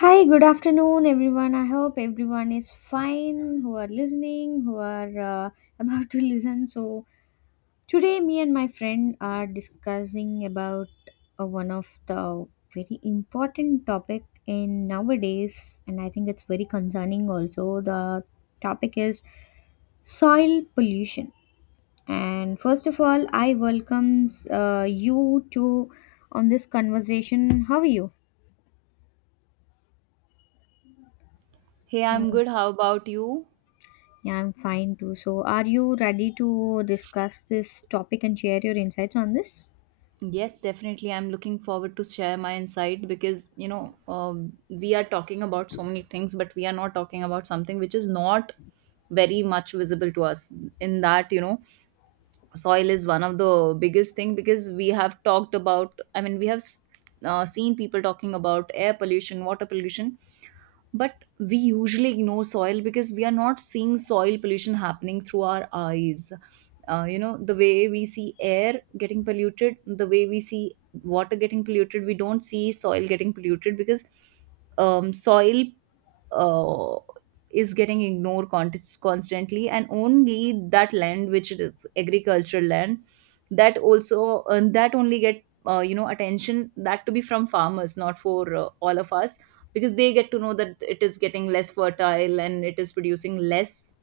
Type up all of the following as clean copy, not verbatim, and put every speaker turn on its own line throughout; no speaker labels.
Hi, good afternoon, everyone. I hope everyone is fine who are listening, who are about to listen. So, today, me and my friend are discussing about one of the very important topic in nowadays, and I think it's very concerning also. The topic is soil pollution. And first of all, I welcomes you to on this conversation. How are you?
Hey,
Uh,
I'm good. How about you?
Yeah, I'm fine too. So, are you ready to discuss this topic and share your insights on this?
Yes, definitely. I'm looking forward to share my insight because we are talking about so many things, but we are not talking about something which is not very much visible to us. In that, soil is one of the biggest thing because we have talked about we have seen people talking about air pollution water pollution but we usually ignore soil because we are not seeing soil pollution happening through our eyes. The way we see air getting polluted the way we see water getting polluted we don't see soil getting polluted because soil uh, is getting ignored constantly and only that land which is agricultural land that also that only get attention that to be from farmers not for all of us because they get to know that it is getting less fertile and it is producing less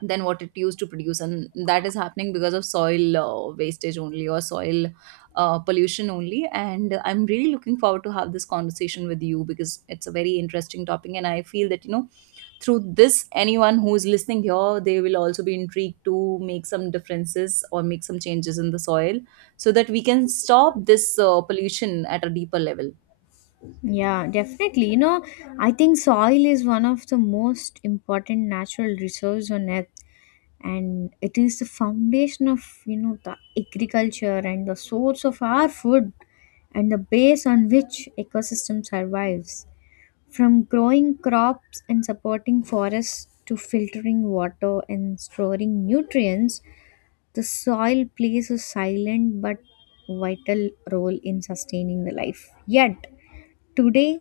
than what it used to produce, and that is happening because of soil wastage only or soil pollution only. And I'm really looking forward to have this conversation with you because it's a very interesting topic and I feel that through this anyone who is listening here they will also be intrigued to make some differences or make some changes in the soil so that we can stop this pollution at a deeper level.
Yeah, definitely. You know, I think soil is one of the most important natural resource on earth and it is the foundation of, the agriculture and the source of our food and the base on which ecosystem survives. From growing crops and supporting forests to filtering water and storing nutrients, the soil plays a silent but vital role in sustaining the life. Yet, today,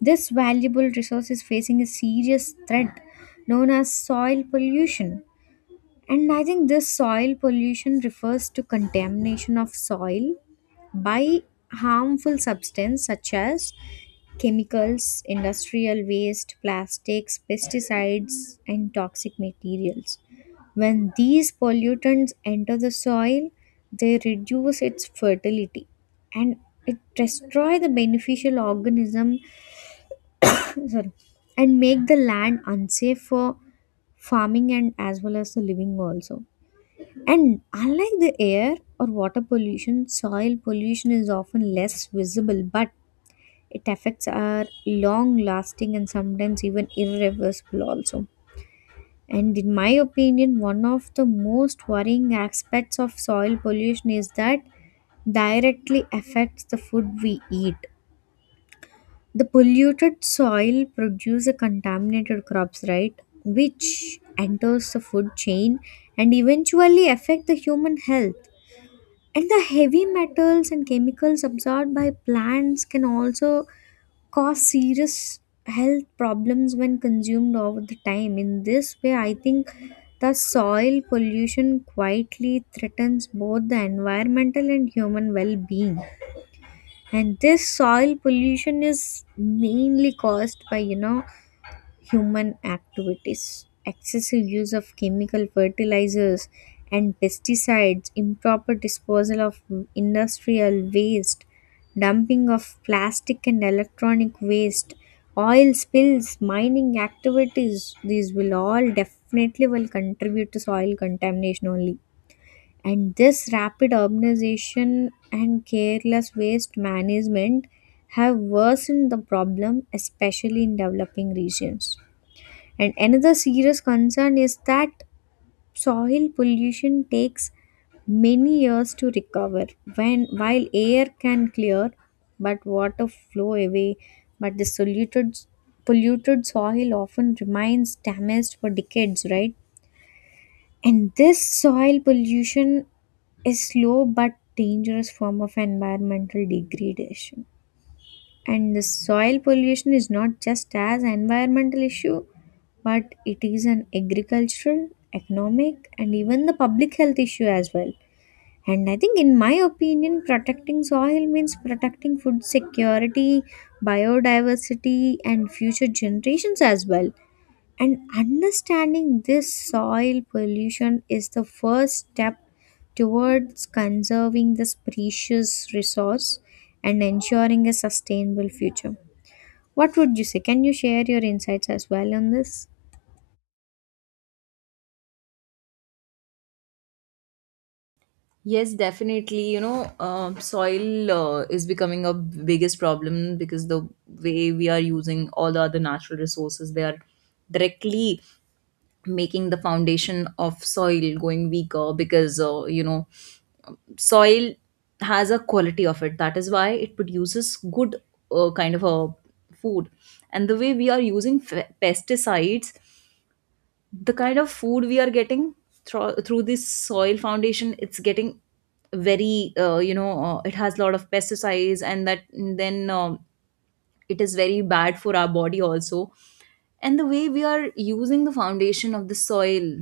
this valuable resource is facing a serious threat known as soil pollution. And I think this soil pollution refers to contamination of soil by harmful substances such as chemicals, industrial waste, plastics, pesticides, and toxic materials. When these pollutants enter the soil, they reduce its fertility and it destroy the beneficial organism sorry, and make the land unsafe for farming and as well as the living also. And unlike the air or water pollution, soil pollution is often less visible but it affects our long lasting and sometimes even irreversible also. And in my opinion, one of the most worrying aspects of soil pollution is that directly affects the food we eat. The polluted soil produces contaminated crops, right? Which enters the food chain and eventually affect the human health. And the heavy metals and chemicals absorbed by plants can also cause serious health problems when consumed over the time. In this way, I think the soil pollution quietly threatens both the environmental and human well-being. And this soil pollution is mainly caused by, human activities. Excessive use of chemical fertilizers and pesticides, improper disposal of industrial waste, dumping of plastic and electronic waste, oil spills, mining activities, these will all definitely will contribute to soil contamination only. And this rapid urbanization and careless waste management have worsened the problem, especially in developing regions. And another serious concern is that soil pollution takes many years to recover. When while air can clear, but water flow away, but the polluted soil often remains damaged for decades, right? And this soil pollution is slow but dangerous form of environmental degradation. And the soil pollution is not just as environmental issue, but it is an agricultural, economic, and even the public health issue as well. And I think, in my opinion, protecting soil means protecting food security, biodiversity, and future generations as well. And understanding this soil pollution is the first step towards conserving this precious resource and ensuring a sustainable future. What would you say? Can you share your insights as well on this?
Yes, definitely. You know, soil is becoming a biggest problem because the way we are using all the other natural resources, they are directly making the foundation of soil going weaker because, soil has a quality of it. That is why it produces good kind of a food. And the way we are using pesticides, the kind of food we are getting through this soil foundation it's getting very it has a lot of pesticides and that then, it is very bad for our body also. And the way we are using the foundation of the soil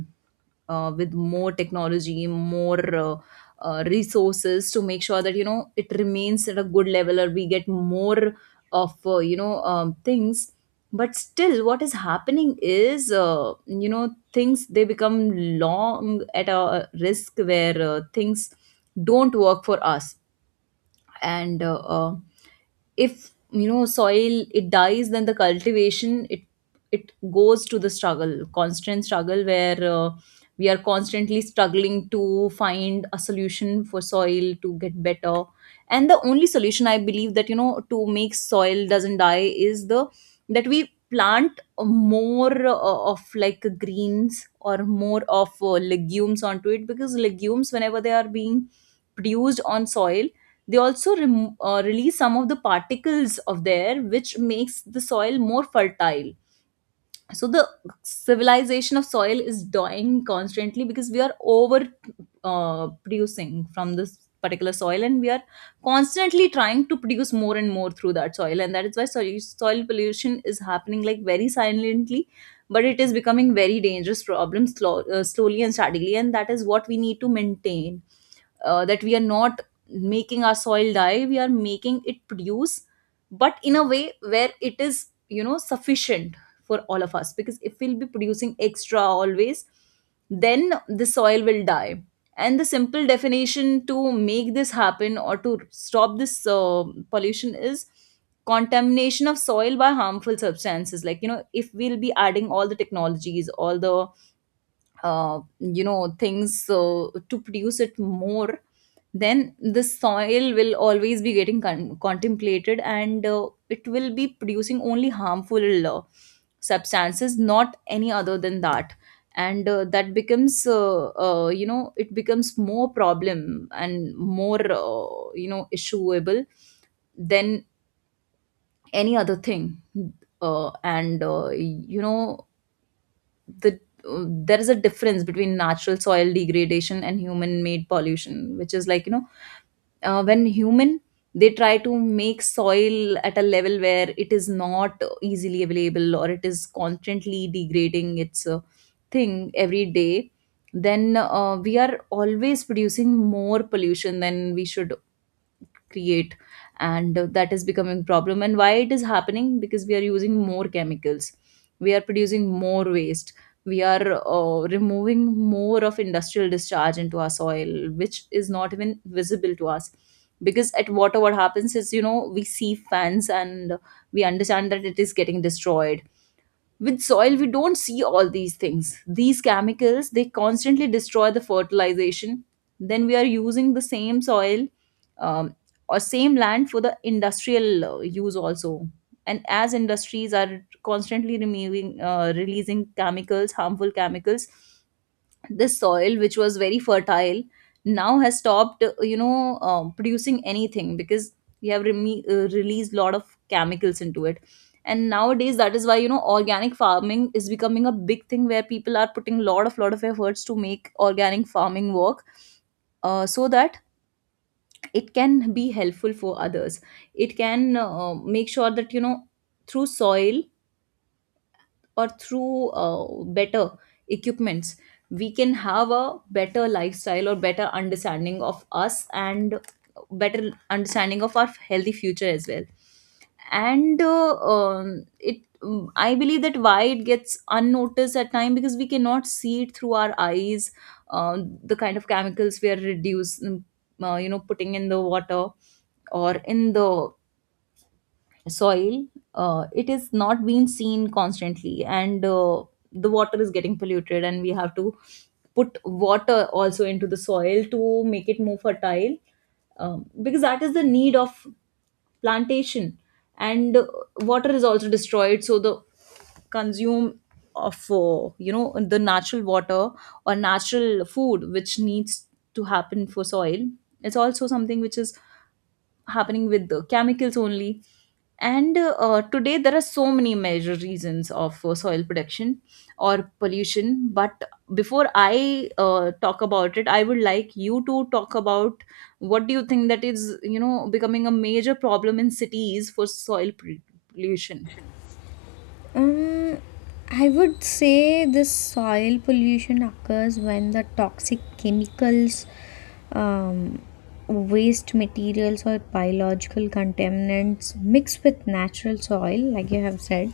with more technology, more resources to make sure that it remains at a good level, or we get more of things. But still, what is happening is, things they become long at a risk where things don't work for us. And If soil it dies then the cultivation it goes to the struggle constant struggle where we are constantly struggling to find a solution for soil to get better. And the only solution I believe that to make soil doesn't die is the that we plant more of like greens or more of legumes onto it, because legumes whenever they are being produced on soil they also release some of the particles of there, which makes the soil more fertile. So the civilization of soil is dying constantly because we are over producing from this particular soil and we are constantly trying to produce more and more through that soil. And that is why soil pollution is happening like very silently, but it is becoming very dangerous problem slowly and steadily. And that is what we need to maintain, that we are not making our soil die, we are making it produce but in a way where it is sufficient for all of us, because if we'll be producing extra always then the soil will die. And the simple definition to make this happen or to stop this pollution is contamination of soil by harmful substances, like if we'll be adding all the technologies all the things to produce it more, then the soil will always be getting contemplated and it will be producing only harmful substances, not any other than that. And that becomes, it becomes more problem and more, issueable than any other thing. And you know the There is a difference between natural soil degradation and human made pollution, which is like, when human they try to make soil at a level where it is not easily available or it is constantly degrading its thing every day, then we are always producing more pollution than we should create. And that is becoming problem. And why it is happening? Because we are using more chemicals, we are producing more waste, we are removing more of industrial discharge into our soil, which is not even visible to us. Because at water what happens is, we see fans and we understand that it is getting destroyed. With soil we don't see all these things. These chemicals they constantly destroy the fertilization. Then we are using the same soil, um, or same land for the industrial use also. And as industries are constantly removing releasing chemicals, harmful chemicals, this soil which was very fertile now has stopped producing anything, because we have released lot of chemicals into it. And nowadays that is why organic farming is becoming a big thing, where people are putting lot of efforts to make organic farming work, so that it can be helpful for others. It can make sure that through soil or through better equipments we can have a better lifestyle or better understanding of us and better understanding of our healthy future as well. And I believe that why it gets unnoticed at time, because we cannot see it through our eyes. The kind of chemicals we are reduced mm, you know putting in the water or in the soil, it is not being seen constantly. And the water is getting polluted and we have to put water also into the soil to make it more fertile, because that is the need of plantation. And water is also destroyed, so the consume of the natural water or natural food which needs to happen for soil, it's also something which is happening with the chemicals only. And today there are so many major reasons of soil production or pollution, but before I talk about it I would like you to talk about what do you think that is becoming a major problem in cities for soil pollution.
Um, I would say this soil pollution occurs when the toxic chemicals, um, waste materials, or biological contaminants mix with natural soil, like you have said.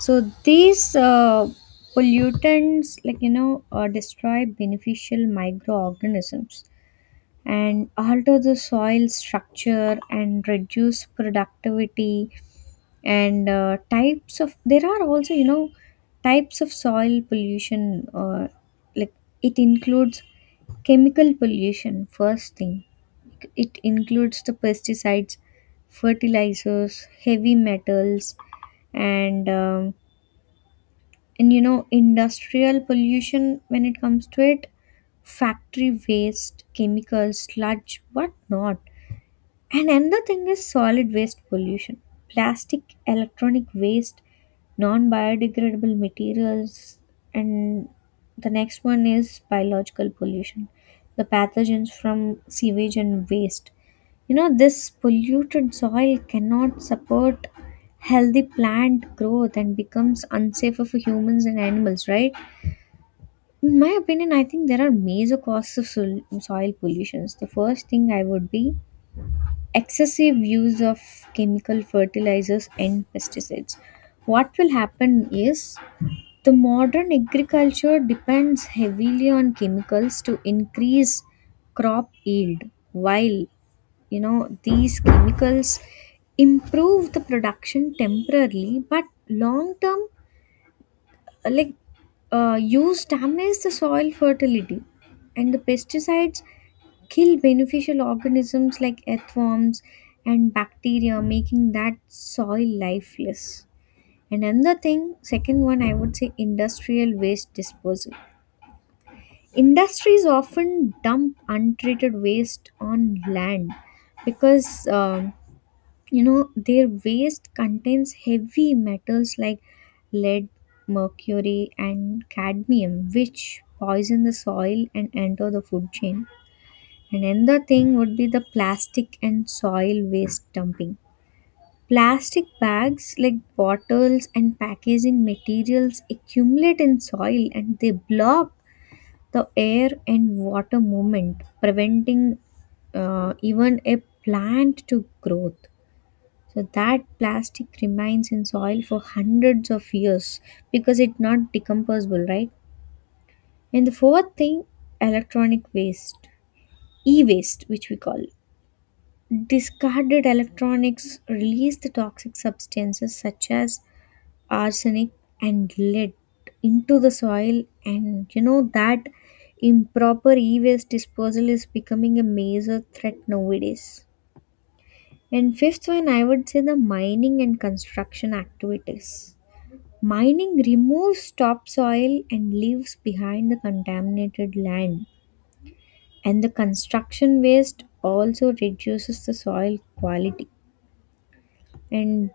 So these pollutants, like you know, destroy beneficial microorganisms and alter the soil structure and reduce productivity and types of there are also you know types of soil pollution like it includes chemical pollution first thing, it includes the pesticides, fertilizers, heavy metals, and um, and you know industrial pollution when it comes to it, factory waste, chemicals, sludge, whatnot. And another thing is solid waste pollution. Plastic, electronic waste, non biodegradable materials, and the next one is biological pollution. The pathogens from sewage and waste. You know, this polluted soil cannot support healthy plant growth and becomes unsafer for humans and animals, right? In my opinion, I think there are major causes of soil pollutions. The first thing I would be excessive use of chemical fertilizers and pesticides. What will happen is the modern agriculture depends heavily on chemicals to increase crop yield, while you know these chemicals improve the production temporarily but long term uh, like use damages the soil fertility and the pesticides kill beneficial organisms like earthworms and bacteria, making that soil lifeless. And another thing, second one, I would say industrial waste disposal. Industries often dump untreated waste on land because you know, their waste contains heavy metals like lead, mercury, and cadmium, which poison the soil and enter the food chain. And another thing would be the plastic and soil waste dumping. Plastic bags like bottles and packaging materials accumulate in soil and they block the air and water movement, preventing even a plant to growth, so that plastic remains in soil for hundreds of years because it's not decomposable, right? And the fourth thing, electronic waste, e-waste, which we call discarded electronics, release the toxic substances such as arsenic and lead into the soil, and you know that improper e-waste disposal is becoming a major threat nowadays. And fifth one, I would say the mining and construction activities. Mining removes topsoil and leaves behind the contaminated land, and the construction waste also reduces the soil quality. And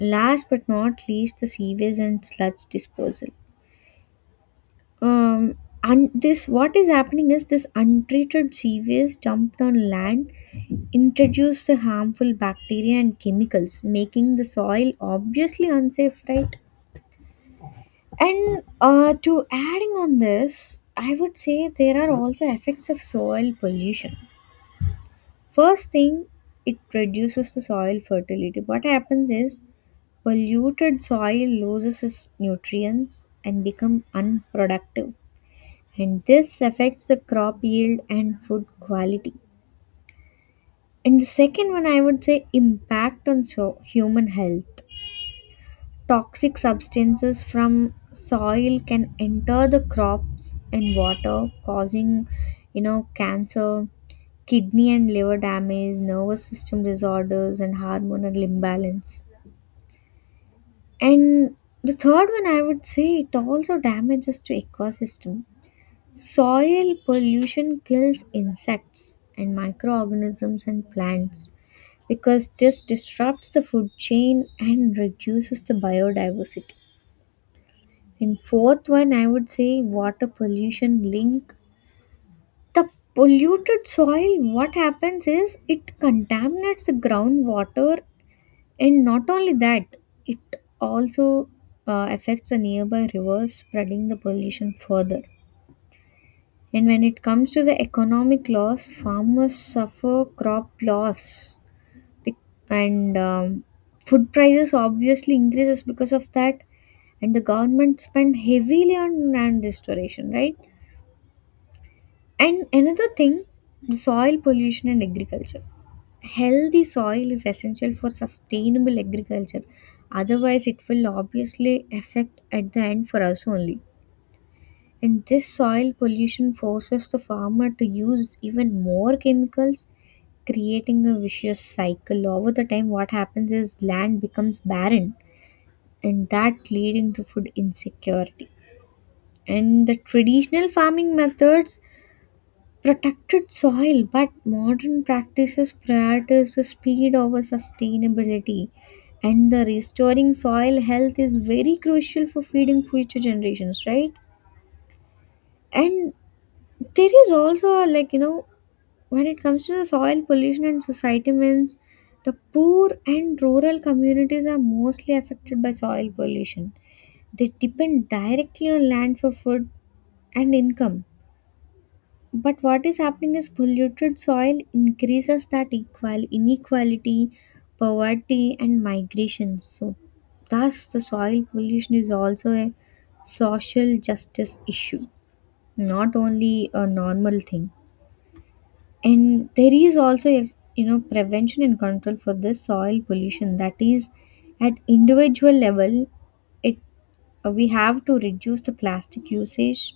last but not least, the sewage and sludge disposal. Um, and this what is happening is this untreated sewage dumped on land introduces harmful bacteria and chemicals, making the soil obviously unsafe, right? And to adding on this, I would say there are also effects of soil pollution. First thing, it reduces the soil fertility. What happens is polluted soil loses its nutrients and become unproductive. And this affects the crop yield and food quality. And the second one I would say impact on human health. Toxic substances from soil can enter the crops and water, causing, you know, cancer, kidney and liver damage, nervous system disorders, and hormonal imbalance. And the third one, I would say, it also damages to ecosystem. Soil pollution kills insects and microorganisms and plants because this disrupts the food chain and reduces the biodiversity. And fourth one, I would say water pollution link. The polluted soil, what happens is it contaminates the groundwater, and not only that, it also affects the nearby rivers, spreading the pollution further. And when it comes to the economic loss, farmers suffer crop loss, Bec- and food prices obviously increases because of that. And the government spend heavily on land restoration, right? And another thing, soil pollution and agriculture. Healthy soil is essential for sustainable agriculture. Otherwise, it will obviously affect at the end for us only. And this soil pollution forces the farmer to use even more chemicals, creating a vicious cycle. Over the time, what happens is land becomes barren, and that leading to food insecurity. And the traditional farming methods protected soil, but modern practices prioritize the speed over sustainability. And the restoring soil health is very crucial for feeding future generations, right? And there is also, like, you know, when it comes to the soil pollution and society means the poor and rural communities are mostly affected by soil pollution. They depend directly on land for food and income. But what is happening is polluted soil increases that equal inequality, poverty, and migration. So, thus the soil pollution is also a social justice issue, not only a normal thing. And there is also a you know prevention and control for this soil pollution. That is, at individual level, it we have to reduce the plastic usage,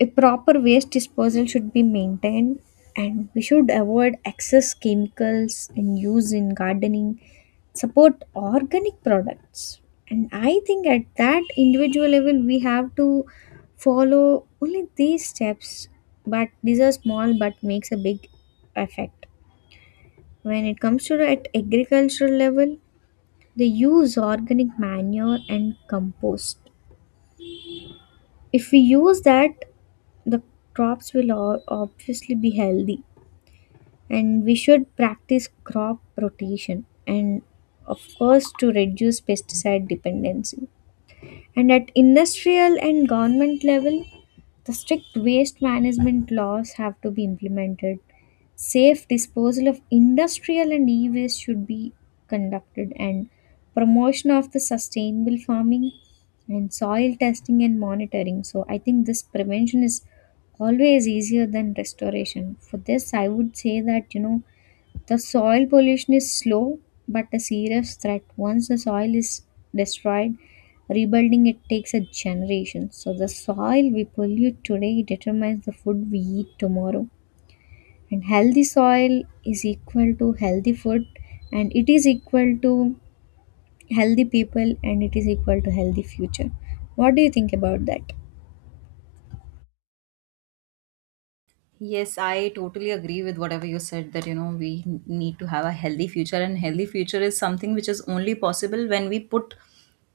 a proper waste disposal should be maintained, and we should avoid excess chemicals and use in gardening, support organic products. And I think at that individual level we have to follow only these steps, but these are small but makes a big effect. When it comes to at agricultural level, they use organic manure and compost. If we use that, the crops will obviously be healthy, and we should practice crop rotation and of course to reduce pesticide dependency. And at industrial and government level, the strict waste management laws have to be implemented. Safe disposal of industrial and e waste should be conducted, and promotion of the sustainable farming and soil testing and monitoring. So, I think this prevention is always easier than restoration. For this, I would say that you know the soil pollution is slow but a serious threat. Once the soil is destroyed, rebuilding it takes a generation. So the soil we pollute today determines the food we eat tomorrow. And healthy soil is equal to healthy food and it is equal to healthy people and it is equal to healthy future. What do you think about that?
Yes, I totally agree with whatever you said, that we need to have a healthy future, and healthy future is something which is only possible when we put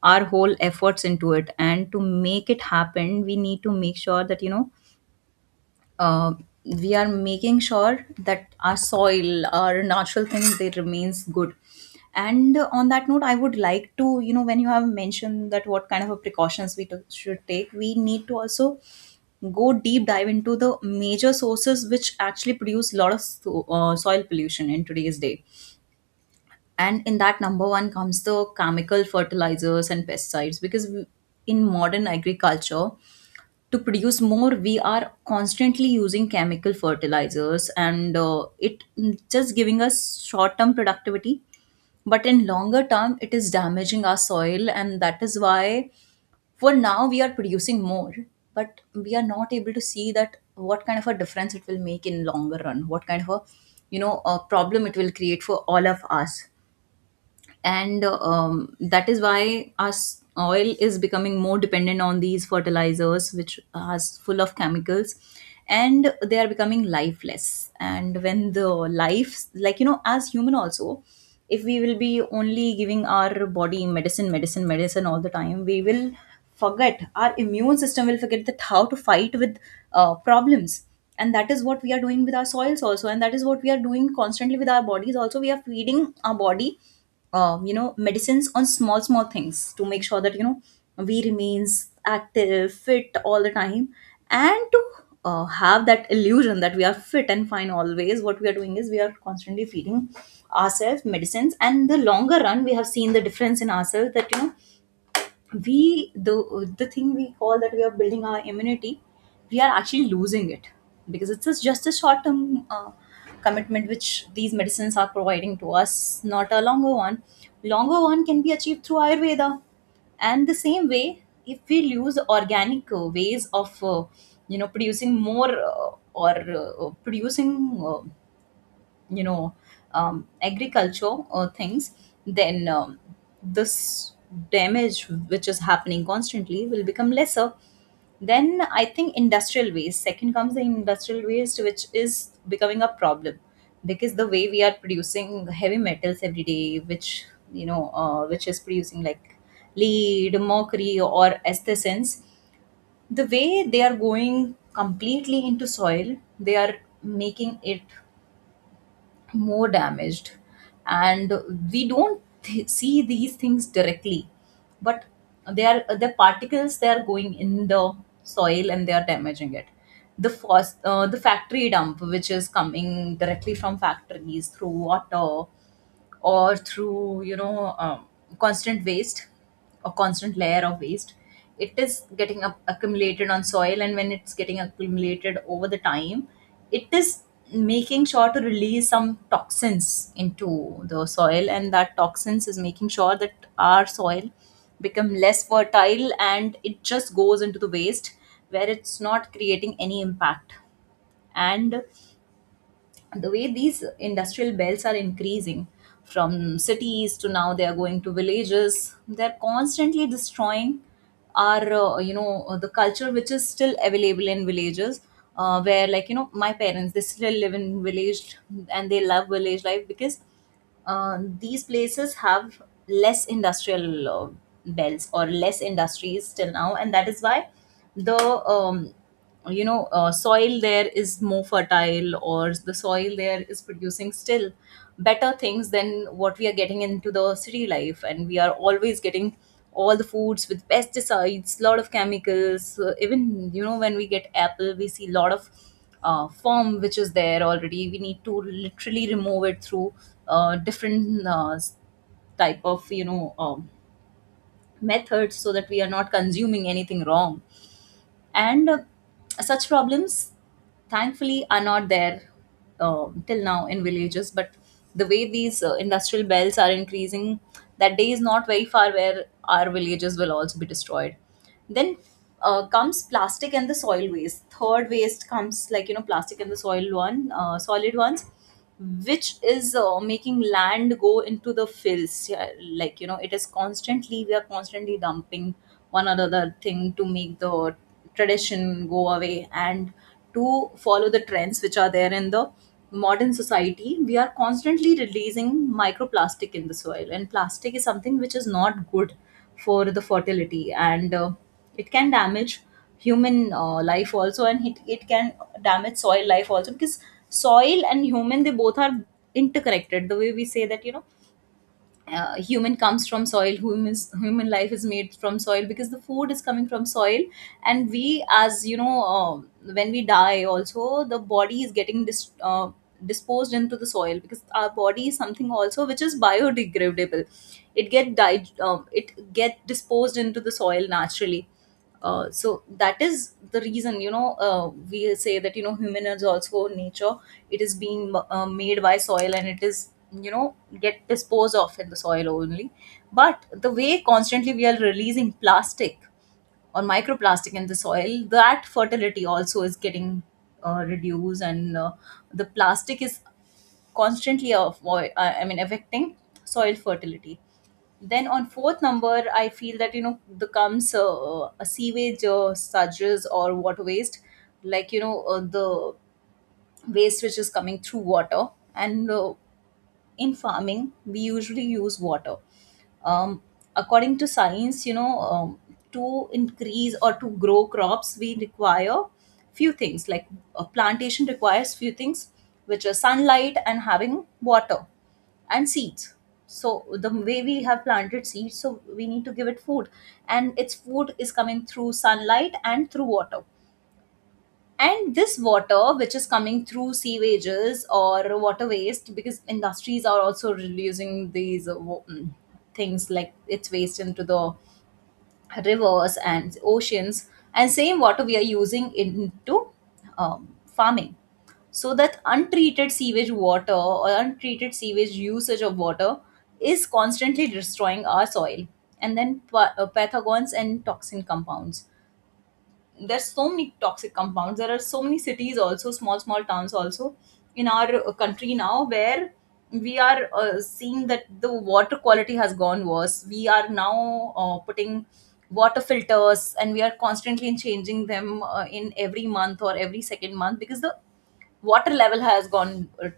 our whole efforts into it. And to make it happen we need to make sure that uh, we are making sure that our soil, our natural things they remains good. And on that note I would like to, when you have mentioned that what kind of a precautions we took should take, we need to also go deep dive into the major sources which actually produce a lot of soil pollution in today's day. And in that, number one comes the chemical fertilizers and pesticides. Because we, in modern agriculture, to produce more we are constantly using chemical fertilizers, and just giving us short term productivity but in longer term it is damaging our soil. And that is why for now we are producing more, but we are not able to see that what kind of a difference it will make in longer run, what kind of a, a problem it will create for all of us. And that is why our oil is becoming more dependent on these fertilizers which are full of chemicals, and they are becoming lifeless. And when the life, like as human also, if we will be only giving our body medicine medicine medicine all the time, we will forget, our immune system will forget that how to fight with problems. And that is what we are doing with our soils also, and that is what we are doing constantly with our bodies also. We are feeding our body, medicines on small small things to make sure that we remains active fit all the time. And to have that illusion that we are fit and fine always, what we are doing is we are constantly feeding ourselves medicines. And the longer run we have seen the difference in ourselves, that we the thing we call that we are building our immunity, we are actually losing it, because it's just a short term commitment which these medicines are providing to us, not a longer one. Longer one can be achieved through ayurveda. And the same way, if we use organic ways of producing more or producing, you know agriculture or things, then this damage which is happening constantly will become lesser. Then I think industrial waste, second comes the industrial waste, which is becoming a problem, because the way we are producing heavy metals every day which, which is producing like lead, mercury or aesthesins, the way they are going completely into soil, they are making it more damaged. And we don't see these things directly, but they are the particles, they are going in the soil and they are damaging it. The the factory dump which is coming directly from factories through water or through constant waste or constant layer of waste, it is getting up accumulated on soil, and when it's getting accumulated over the time, it is making sure to release some toxins into the soil, and that toxins is making sure that our soil become less fertile and it just goes into the waste, where it's not creating any impact. And the way these industrial belts are increasing, from cities to now they are going to villages, they're constantly destroying our the culture which is still available in villages. Where like, you know, my parents, they still live in village, and they love village life, because these places have less industrial belts or less industries till now, and that is why the um, soil there is more fertile, or the soil there is producing still better things than what we are getting into the city life. And we are always getting all the foods with pesticides, lot of chemicals. So even, you know, when we get apple, we see lot of form which is there already. We need to literally remove it through different type of, you know, methods, so that we are not consuming anything wrong. And such problems, thankfully, are not there till now in villages, but the way these industrial belts are increasing, that day is not very far where our villages will also be destroyed. Then comes plastic and the soil waste. Third waste comes, like, you know, plastic and the soil one, solid ones, which is making land go into the fills, yeah, like, you know, it is constantly, we are constantly dumping one or other thing to make the tradition go away and to follow the trends which are there in the modern society. We are constantly releasing microplastic in the soil, and plastic is something which is not good for the fertility. And it can damage human life also, and it can damage soil life also, because soil and human, they both are interconnected. The way we say that, you know, human comes from soil. Human is, human life is made from soil, because the food is coming from soil. And we, as you know, when we die also, the body is getting disposed into the soil, because our body is something also which is biodegradable. It it get disposed into the soil naturally. So that is the reason, you know, we say that, you know, human is also nature. It is being made by soil and it is, you know, get disposed of in the soil only. But the way constantly we are releasing plastic or microplastic in the soil, that fertility also is getting reduced. And the plastic is constantly I mean affecting soil fertility. Then on fourth number, I feel that, you know, the comes a sewage surges or water waste, like, you know, the waste which is coming through water. And in farming we usually use water. um, According to science, you know, to increase or to grow crops, we require few things like, a plantation requires few things, which are sunlight and having water and seeds. So the way we have planted seeds, so we need to give it food, and its food is coming through sunlight and through water. And this water, which is coming through sewages or water waste, because industries are also reducing these things like its waste into the rivers and oceans, and same water we are using into farming. So that untreated sewage water or untreated sewage usage of water is constantly destroying our soil. And then pathogens and toxin compounds, there's so many toxic compounds, there are so many cities also, small small towns also in our country now, where we are seeing that the water quality has gone worse. We are now putting water filters and we are constantly changing them in every month or every second month, because the water level has gone uh,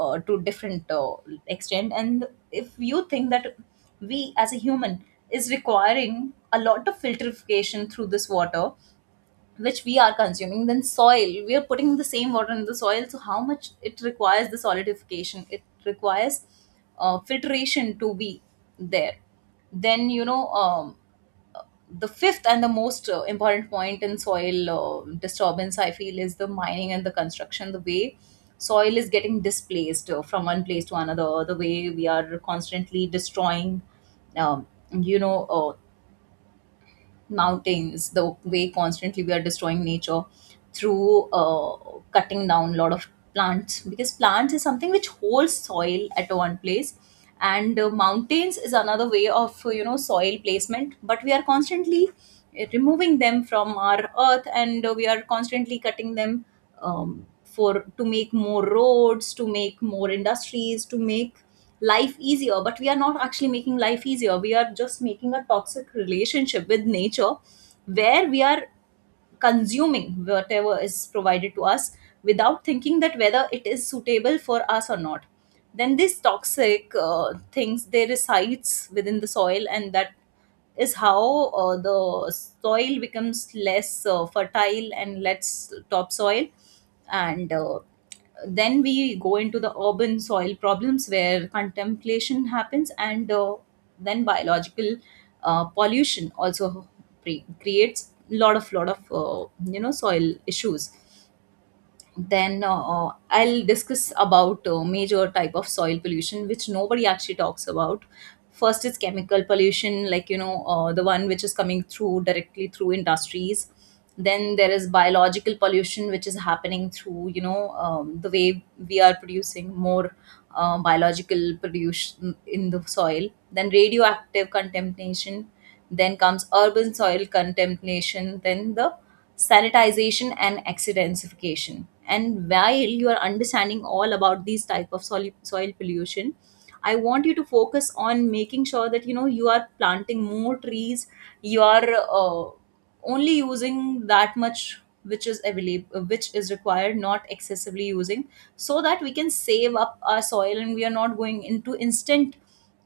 uh, to different extent. And if you think that we as a human is requiring a lot of filtrification through this water which we are consuming, then soil, we are putting the same water in the soil, so how much it requires the solidification, it requires filtration to be there. Then, you know, the fifth and the most important point in soil disturbance, I feel is the mining and the construction. The way soil is getting displaced from one place to another, the way we are constantly destroying um, you know uh, mountains, the way constantly we are destroying nature through cutting down a lot of plants, because plants is something which holds soil at one place. And mountains is another way of, you know, soil placement, but we are constantly removing them from our earth, and we are constantly cutting them for to make more roads, to make more industries, to make life easier. But we are not actually making life easier, we are just making a toxic relationship with nature, where we are consuming whatever is provided to us without thinking that whether it is suitable for us or not. Then these toxic things, they resides within the soil, and that is how the soil becomes less fertile and less topsoil. And then we go into the urban soil problems, where contemplation happens. And then biological pollution also creates lot of soil issues. Then I'll discuss about major type of soil pollution which nobody actually talks about. First is chemical pollution, like, you know, the one which is coming through directly through industries. Then there is biological pollution, which is happening through, you know, the way we are producing more biological pollution in the soil. Then radioactive contamination, then comes urban soil contamination, then the sanitization and accidentsification. And while you are understanding all about these type of soil pollution, I want you to focus on making sure that, you know, you are planting more trees, you are uh, only using that much which is available, which is required, not excessively using, so that we can save up our soil and we are not going into instant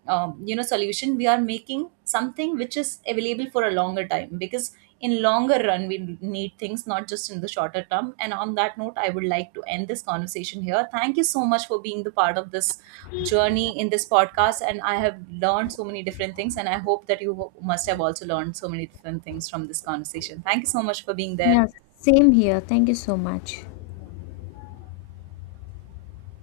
solution. We are making something which is available for a longer time, because in longer run we need things, not just in the shorter term. And on that note, I would like to end this conversation here. Thank you so much for being the part of this journey in this podcast, and I have learned so many different things, and I hope that you must have also learned so many different things from this conversation. Thank you so much for being
Yeah,
there.
same here. Thank you so much.